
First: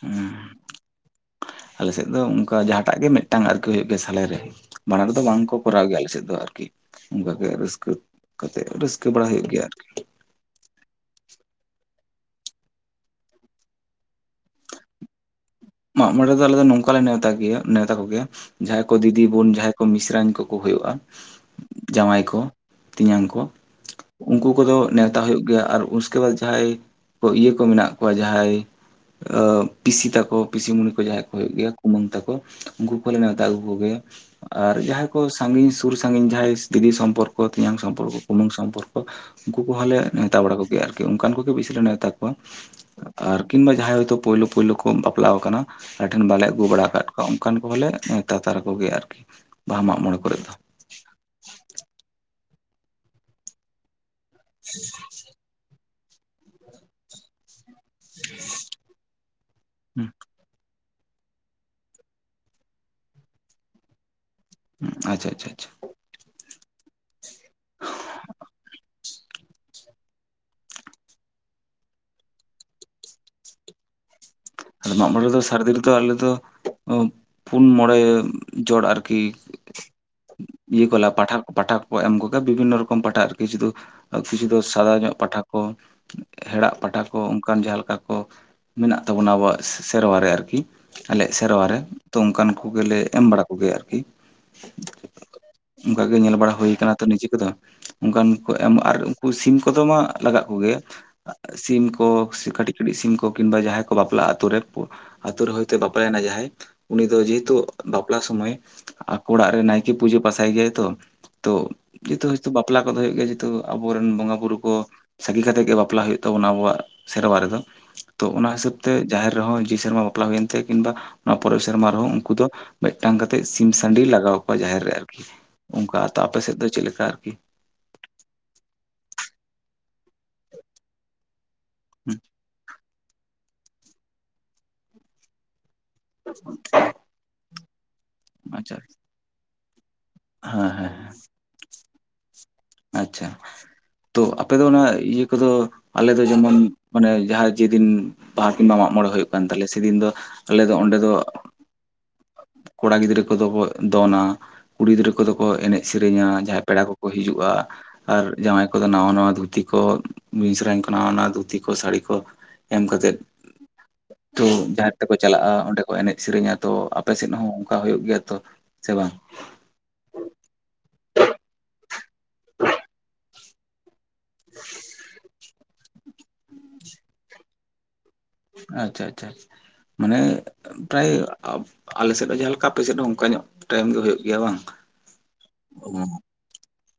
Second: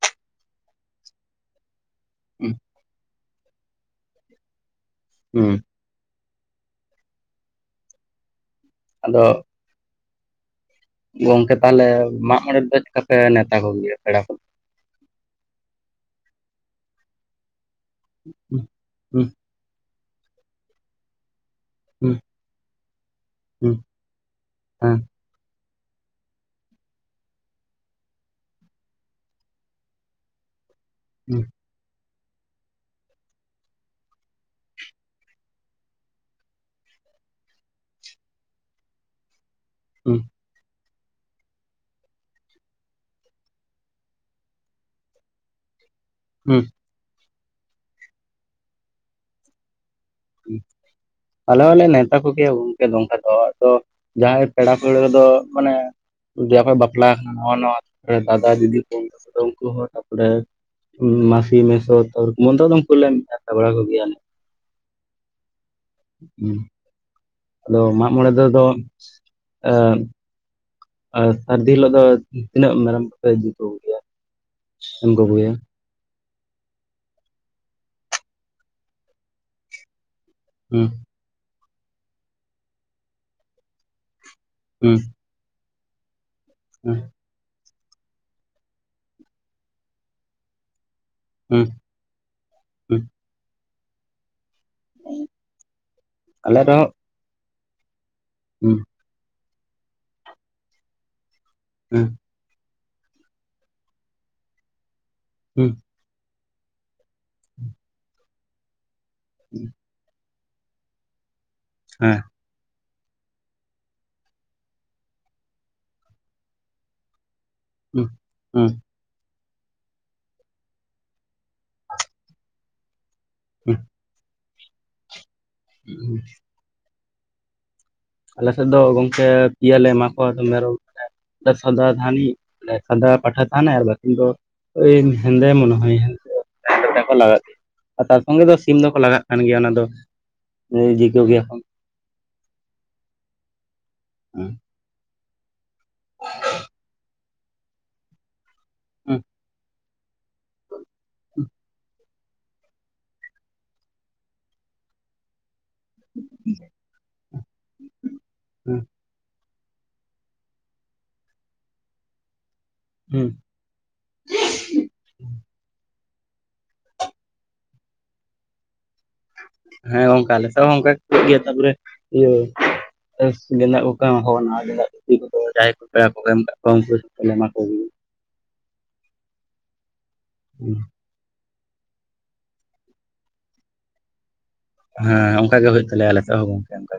ᱦᱩᱸ ᱟᱞᱮᱥᱮᱫ ᱫᱚ ᱚᱱᱠᱟ ᱡᱟᱦᱟᱸᱴᱟᱜ ᱜᱮ ᱢᱤᱫᱴᱟᱝ ᱟᱨᱠᱤ ᱦᱩᱭᱩᱜ ᱜᱮᱭᱟ ᱥᱟᱞᱮᱨᱮ ᱢᱟᱲᱟᱝ ᱠᱚᱫᱚ ᱵᱟᱝ ᱠᱚ ᱦᱩᱸ ᱠᱚᱨᱟᱣ ᱜᱮᱭᱟ ᱟᱞᱮᱥᱮᱫ ᱫᱚ ᱟᱨᱠᱤ ᱚᱱᱠᱟ ᱜᱮ ᱨᱟᱹᱥᱠᱟᱹ ᱠᱟᱛᱮ ᱨᱟᱹᱥᱠᱟᱹ ᱟᱫᱚ ᱵᱟᱲᱟ ᱦᱩᱭᱩᱜ ᱜᱮᱭᱟ ᱟᱨᱠᱤ ᱜᱚᱝᱠᱮ ᱛᱟᱦᱚᱞᱮ ᱢᱟᱜ ᱢᱚᱬᱮ ᱨᱮᱫᱚ ᱪᱮᱠᱟ ᱯᱮ ᱱᱮᱣᱛᱟ ᱠᱚᱜᱮᱭᱟ ᱯᱮᱲᱟ ᱠᱚ ᱢᱟᱜ ᱢᱚᱬᱮ ᱫᱚ ᱟᱞᱮ ᱫᱚ ᱱᱚᱝᱠᱟ ᱞᱮ ᱱᱮᱶᱛᱟ ᱜᱮᱭᱟ ᱱᱮᱶᱛᱟ ᱠᱚᱜᱮᱭᱟ ᱦᱩᱸ ᱡᱟᱦᱟᱸᱭ ᱠᱚ ᱫᱤᱫᱤ ᱦᱩᱸ ᱵᱚᱱ ᱡᱟᱦᱟᱸᱭ ᱢᱤᱥᱨᱟᱧ ᱠᱚᱠᱚ ᱦᱩᱭᱩᱜᱼᱟ᱾ ᱦᱩᱸ ᱡᱟᱶᱟᱭ ᱠᱚ ᱛᱮᱧᱟᱝ ᱠᱚ ᱦᱩᱸ ᱩᱱᱠᱩ ᱠᱚᱫᱚ ᱦᱮᱸ ᱱᱮ ᱛᱟ ᱦᱩᱭᱩᱜ ᱜᱮᱭᱟ ᱟᱨ ᱩᱥᱠᱮ ᱵᱟᱫ ᱡᱟᱦᱟᱸᱭ ᱠᱚ ᱤᱭᱟᱹ ᱠᱚ ᱢᱮᱱᱟᱜ ᱠᱚᱣᱟ ᱡᱟᱦᱟᱸᱭ ᱟ. ᱯᱤᱥᱤ ᱛᱟᱠᱚ ᱯᱤᱥᱤᱢᱩᱱᱤ ᱠᱚ ᱡᱟᱦᱟᱸᱭ ᱠᱚ ᱦᱩᱸ ᱦᱩᱭᱩᱜ ᱜᱮᱭᱟ, ᱠᱩᱢᱟᱹᱝ ᱛᱟᱠᱚ ᱩᱱᱠᱩ ᱠᱚᱞᱮ ᱱᱮᱣᱛᱟ ᱟᱹᱜᱩ ᱠᱚᱜᱮᱭᱟ᱾ ᱟᱨ ᱡᱟᱦᱟᱸᱭ ᱠᱚ ᱥᱟᱺᱜᱤᱧ ᱥᱩᱨ ᱥᱟᱺᱜᱤᱧ ᱡᱟᱦᱟᱸᱭ ᱫᱤᱫᱤ ᱥᱚᱢᱯᱚᱨᱠᱚ, ᱛᱮᱧᱟᱝ ᱥᱚᱢᱯᱚᱨᱠᱚ, ᱠᱩᱢᱩᱝ ᱥᱚᱢᱯᱚᱨᱠᱚ, ᱩᱱᱠᱩ ᱠᱚᱦᱚᱸ ᱞᱮ ᱦᱩᱸ ᱱᱮᱣᱛᱟ ᱵᱟᱲᱟ ᱠᱚᱜᱮᱭᱟ᱾ ᱚᱱᱠᱟᱱ ᱠᱚᱜᱮ ᱵᱤᱥᱤ ᱞᱮ ᱱᱮᱣᱛᱟ ᱠᱚᱣᱟ ᱟᱨ ᱠᱤᱝᱵᱟ ᱡᱟᱦᱟᱸᱭ ᱦᱭᱛᱳ ᱯᱳᱭᱞᱳ ᱯᱳᱭᱞᱳ ᱠᱚ ᱵᱟᱯᱞᱟ ᱟᱠᱟᱱᱟ, ᱟᱞᱮ ᱴᱷᱮᱱ ᱵᱟᱞᱮ ᱦᱩᱸ ᱟᱹᱜᱩ ᱵᱟᱲᱟ ᱠᱟᱜ ᱠᱚᱣᱟ ᱚᱱᱠᱟᱱ ᱠᱚᱦᱚᱸᱞᱮ ᱱᱮᱶᱛᱟ ᱛᱟᱨᱟ ᱠᱚᱜᱮᱭᱟ ᱟᱨᱠᱤ, ᱵᱟᱦᱟ ᱢᱟᱜ ᱢᱚᱬᱮ ᱠᱚᱨᱮ ᱫᱚ ᱦᱩᱸ᱾ ᱟᱞᱮ ᱦᱚᱸᱞᱮ ᱱᱮᱣᱛᱟ ᱠᱚᱜᱮᱭᱟ ᱜᱚᱝᱠᱮ ᱱᱚᱝᱠᱟ ᱫᱚ ᱟᱫᱚ ᱡᱟᱦᱟᱸᱭ ᱯᱮᱲᱟ ᱯᱟᱹᱲᱦᱟᱹ ᱫᱚ ᱢᱟᱱᱮ ᱡᱟᱯᱮ ᱵᱟᱯᱞᱟ ᱟᱠᱟᱱᱟ ᱱᱚᱣᱟ ᱱᱟᱣᱟ ᱫᱟᱫᱟ ᱡᱩᱫᱤ [unintelligible] ᱵᱩᱱ ᱛᱟᱠᱚ ᱩᱱᱠᱩ ᱦᱚᱸ ᱦᱩᱸ ᱛᱟᱯᱚᱨᱮ ᱢᱟᱥᱤ ᱢᱮᱥᱚ ᱛᱟᱨ ᱢᱮᱱ ᱫᱚ ᱩᱱᱠᱩᱞᱮ ᱱᱮᱶᱛᱟ ᱵᱟᱲᱟ ᱠᱚᱜᱮᱭᱟ, ᱟᱞᱮ ᱟᱪᱪᱷᱟ ᱟᱪᱷᱟ ᱟᱪᱪᱷᱟ ᱦᱩᱸ᱾ ᱟᱫᱚ ᱢᱟᱜᱢᱚᱬᱮ ᱛᱮ ᱫᱚ, ᱮ ᱟᱨ ᱥᱟᱹᱨᱫᱤ ᱦᱤᱞᱳᱜ ᱫᱚ ᱛᱤᱱᱟᱹᱜ ᱢᱮᱨᱚᱢ ᱠᱚᱯᱮ ᱤᱫᱤ ᱠᱚᱜᱮᱭᱟ? ᱟᱫᱚ ᱢᱟᱜ ᱮᱢ ᱢᱚᱬᱮ ᱨᱮᱫᱚ ᱠᱚᱜᱮᱭᱟ ᱥᱟᱨᱫᱤ ᱛᱚ ᱟᱞᱮ ᱫᱚ ᱯᱩᱱ ᱢᱚᱬᱮ ᱡᱚᱲ ᱟᱨᱠᱤ ᱤᱭᱟᱹ ᱦᱩᱸ ᱠᱚᱞᱟ ᱯᱟᱴᱷᱟ ᱯᱟᱴᱷᱟ ᱠᱚ ᱮᱢ ᱠᱚᱜᱟ ᱵᱤᱵᱷᱤᱱᱱᱚ ᱨᱚᱠᱚᱢ ᱯᱟᱴᱷᱟ ᱟᱨᱠᱤ ᱥᱩᱫᱩ ᱠᱤᱪᱷᱩ ᱫᱚ ᱥᱟᱫᱟ ᱦᱩᱸ ᱧᱚᱜ ᱯᱟᱴᱷᱟ ᱠᱚ ᱦᱮᱲᱟᱜ ᱦᱩᱸ ᱯᱟᱴᱷᱟ ᱠᱚ ᱚᱱᱠᱟᱱ ᱡᱟᱦᱟᱸ ᱞᱮᱠᱟ ᱠᱚ ᱢᱮᱱᱟᱜ ᱛᱟᱵᱚᱱᱟ ᱟᱵᱚᱣᱟᱜ ᱥᱮ, ᱥᱮᱨᱣᱟ ᱨᱮ ᱟᱨᱠᱤ ᱟᱞᱮ ᱥᱮᱨᱣᱟ ᱦᱩᱸ ᱨᱮ᱾ ᱛᱚ ᱚᱱᱠᱟᱱ ᱠᱚᱜᱮ ᱞᱮ ᱦᱩᱸ ᱮᱢ ᱵᱟᱲᱟ ᱠᱚᱜᱮᱭᱟ ᱟᱨᱠᱤ᱾ ᱚᱱᱠᱟ ᱜᱮ ᱧᱮᱞ ᱵᱟᱲᱟ ᱟᱞᱮ ᱨᱮᱦᱚᱸ ᱦᱩᱭᱠᱟᱱᱟ ᱛᱚ ᱱᱤᱡᱮ ᱠᱚᱫᱚ, ᱚᱱᱠᱟᱱ ᱠᱚ ᱮᱢ ᱦᱩᱸ ᱟᱨ ᱥᱤᱢ ᱠᱚᱫᱚ ᱢᱟ ᱞᱟᱜᱟᱜ ᱠᱚᱜᱮᱭᱟ ᱥᱤᱢ ᱠᱚ ᱦᱩᱸ ᱥᱮ ᱠᱟᱹᱴᱤᱡ ᱠᱟᱹᱴᱤᱡ ᱥᱤᱢ ᱠᱚ, ᱠᱤᱝᱵᱟ ᱡᱟᱦᱟᱭ ᱵᱟᱯᱞᱟᱜᱼᱟ ᱟᱛᱳ ᱨᱮ, ᱟᱛᱳ ᱨᱮ ᱦᱩᱸ ᱦᱚᱭᱛᱳ ᱵᱟᱯᱞᱟᱭᱮᱱᱟ ᱡᱟᱦᱟᱸᱭ ᱩᱱᱤ ᱫᱚ ᱡᱮᱦᱮᱛᱩ ᱵᱟᱯᱞᱟ ᱥᱩᱢᱚᱭ ᱟᱠᱚ ᱚᱲᱟᱜ ᱨᱮ ᱱᱟᱭ ᱠᱮ ᱯᱩᱡᱟᱹ ᱯᱟᱥᱟᱭ ᱜᱮᱭᱟᱭ ᱛᱚ, ᱛᱚ ᱦᱮᱸ ᱡᱮᱛᱚ ᱵᱟᱯᱞᱟ ᱠᱚᱫᱚ ᱦᱩᱭᱩᱜ ᱜᱮᱭᱟ ᱡᱮᱦᱮᱛᱩ ᱟᱵᱚᱨᱮᱱ ᱵᱚᱸᱜᱟ ᱵᱩᱨᱩ ᱠᱚ ᱥᱟᱸᱜᱤᱧ ᱠᱟᱛᱮ ᱜᱮ ᱵᱟᱯᱞᱟ ᱦᱩᱭᱩᱜ ᱛᱟᱵᱚᱱᱟ ᱟᱵᱚᱣᱟᱜ ᱥᱮᱨᱣᱟ ᱨᱮᱫᱚ, ᱦᱩᱸ ᱛᱚ ᱚᱱᱟ ᱦᱩᱸ ᱦᱤᱥᱟᱹᱵ ᱡᱟᱦᱮᱨ ᱨᱮᱦᱚᱸ ᱡᱮ ᱥᱮᱨᱢᱟ ᱵᱟᱯᱞᱟ ᱦᱩᱭᱮᱱ ᱛᱮ ᱠᱤᱝᱵᱟ ᱚᱱᱟ ᱯᱚᱨᱮᱨ ᱥᱮᱨᱢᱟ ᱨᱮᱦᱚᱸ ᱩᱱᱠᱩ ᱫᱚ ᱢᱤᱫᱴᱟᱝ ᱠᱟᱛᱮᱫ ᱥᱤᱢ ᱦᱩᱸ ᱥᱟᱺᱰᱤ ᱞᱟᱜᱟᱣ ᱠᱚᱣᱟ ᱡᱟᱦᱮᱨ ᱨᱮ ᱟᱨᱠᱤ, ᱚᱱᱠᱟ ᱛᱚ ᱟᱯᱮᱥᱮᱫ ᱫᱚ ᱪᱮᱫ ᱞᱮᱠᱟ ᱟᱨᱠᱤ? ᱟᱞᱮᱥᱮᱫ ᱫᱚ ᱜᱚᱝᱠᱮ ᱯᱮᱭᱟ ᱞᱮ ᱮᱢᱟ ᱠᱚᱣᱟ ᱟᱫᱚ ᱢᱮᱨᱚᱢ ᱥᱟᱫᱟ ᱦᱩᱸ ᱫᱷᱟᱱᱤ, ᱥᱟᱫᱟ ᱯᱟᱴᱷᱟ ᱛᱟᱦᱮᱱᱟᱭ᱾ ᱟᱨ ᱵᱟᱹᱠᱤᱱ ᱫᱚ ᱳᱭ ᱦᱮᱸᱫᱮ ᱢᱚᱱᱮᱦᱚᱭ᱾ [inaudible] ᱞᱟᱜᱟᱜ ᱜᱮᱭᱟ ᱟᱨ ᱛᱟᱨ ᱥᱚᱸᱜᱮ ᱫᱚ ᱟᱪᱪᱷᱟ ᱥᱤᱢ ᱦᱮᱸ ᱫᱚᱠᱚ ᱞᱟᱜᱟᱜ ᱠᱟᱱ ᱜᱮᱭᱟ ᱚᱱᱟ ᱫᱚ ᱦᱮᱸ ᱦᱮᱸ ᱡᱤᱠᱟᱹᱣ ᱜᱮᱭᱟ ᱾ ᱟᱪᱪᱷᱟ ᱛᱚ ᱟᱯᱮ ᱦᱩᱸ ᱫᱚ ᱚᱱᱟ ᱤᱭᱟᱹ ᱠᱚᱫᱚ ᱟᱞᱮ ᱫᱚ ᱡᱮᱢᱚᱱ ᱢᱟᱱᱮ ᱡᱟᱦᱟᱸ ᱡᱮᱫᱤᱱ ᱵᱟᱦᱟ ᱠᱤᱝᱵᱟ ᱢᱟᱜᱽ ᱢᱚᱬᱮ ᱦᱩᱭᱩᱜ ᱠᱟᱱ ᱛᱟᱞᱮ ᱥᱮᱫᱤᱱ ᱫᱚ ᱟᱞᱮ ᱫᱚ ᱚᱸᱰᱮ ᱫᱚ [inaudible] ᱠᱚᱲᱟ ᱜᱤᱫᱽᱨᱟᱹ ᱠᱚᱫᱚ ᱵᱚ ᱫᱚᱱᱟ, ᱠᱩᱲᱤ ᱜᱤᱫᱽᱨᱟᱹ ᱠᱚᱫᱚ ᱠᱚ ᱮᱱᱮᱡ ᱥᱮᱨᱮᱧᱟ ᱡᱟᱦᱟᱸᱭ ᱯᱮᱲᱟ ᱠᱚᱠᱚ ᱦᱤᱡᱩᱜᱼᱟ, ᱟᱨ ᱡᱟᱶᱟᱭ ᱦᱩᱸ ᱠᱚᱫᱚ ᱱᱟᱣᱟ ᱱᱟᱣᱟ ᱫᱷᱩᱛᱤ ᱠᱚ ᱢᱤᱥᱨᱟᱧ ᱠᱚ ᱱᱟᱶᱟ ᱱᱟᱶᱟ ᱫᱷᱩᱛᱤ ᱠᱚ ᱥᱟᱹᱲᱤ ᱠᱚ ᱮᱢ ᱠᱟᱛᱮᱫ ᱦᱩᱸ ᱛᱚ ᱡᱟᱦᱮᱨ ᱛᱮᱠᱚ ᱪᱟᱞᱟᱜᱼᱟ᱾ ᱚᱸᱰᱮ ᱠᱚ ᱮᱱᱮᱡ ᱥᱮᱨᱮᱧᱟ᱾ ᱛᱚ ᱟᱯ ᱥᱮᱫ ᱦᱚᱸ, ᱚᱱᱠᱟ ᱦᱩᱭᱩᱜ ᱜᱮᱭᱟ ᱛᱚ ᱥᱮ ᱵᱟᱝ? ᱦᱮᱸ [unintelligible] ᱚᱱᱠᱟᱞᱮ ᱚᱱᱠᱟ ᱴᱤᱠ [unintelligible] ᱜᱮᱭᱟ ᱛᱟᱯᱚᱨᱮ ᱤᱭᱟᱹ [unintelligible] ᱜᱮᱸ [unintelligible] ᱮᱢᱟᱱᱟᱜ ᱡ ᱱᱟᱳᱭᱟ ᱫᱷᱩᱛᱤ ᱠᱚᱫᱚ ᱡᱟᱦᱟᱸᱭ ᱠᱚ ᱯᱮᱲᱟ ᱠᱚ ᱮᱢ ᱠᱚ ᱮᱢᱟ ᱠᱚ ᱟᱪᱪᱷᱟ ᱟᱪᱪᱷᱟ, ᱢᱟᱱᱮ ᱜᱮᱭᱟ ᱯᱨᱟᱭ [unintelligible] ᱟᱞᱮ ᱥᱮᱫ ᱦᱚᱸ ᱡᱟᱦᱟᱸᱮ ᱞᱮᱠᱟ, ᱟᱯᱮ ᱥᱮᱫ ᱦᱚᱸ ᱚᱱᱠᱟ ᱧᱚᱜ ᱴᱟᱭᱤᱢ ᱜᱮ ᱦᱩᱭᱩᱜ ᱜᱮᱭᱟ ᱵᱟᱝ? ᱦᱮᱸ, ᱚᱱᱠᱟ ᱜᱮ ᱦᱩᱭᱩᱜ ᱚ ᱛᱟᱞᱮᱭᱟ ᱟᱞᱮᱫ ᱦᱚᱸ ᱜᱚᱝᱠᱮ᱾ ᱚᱱᱠ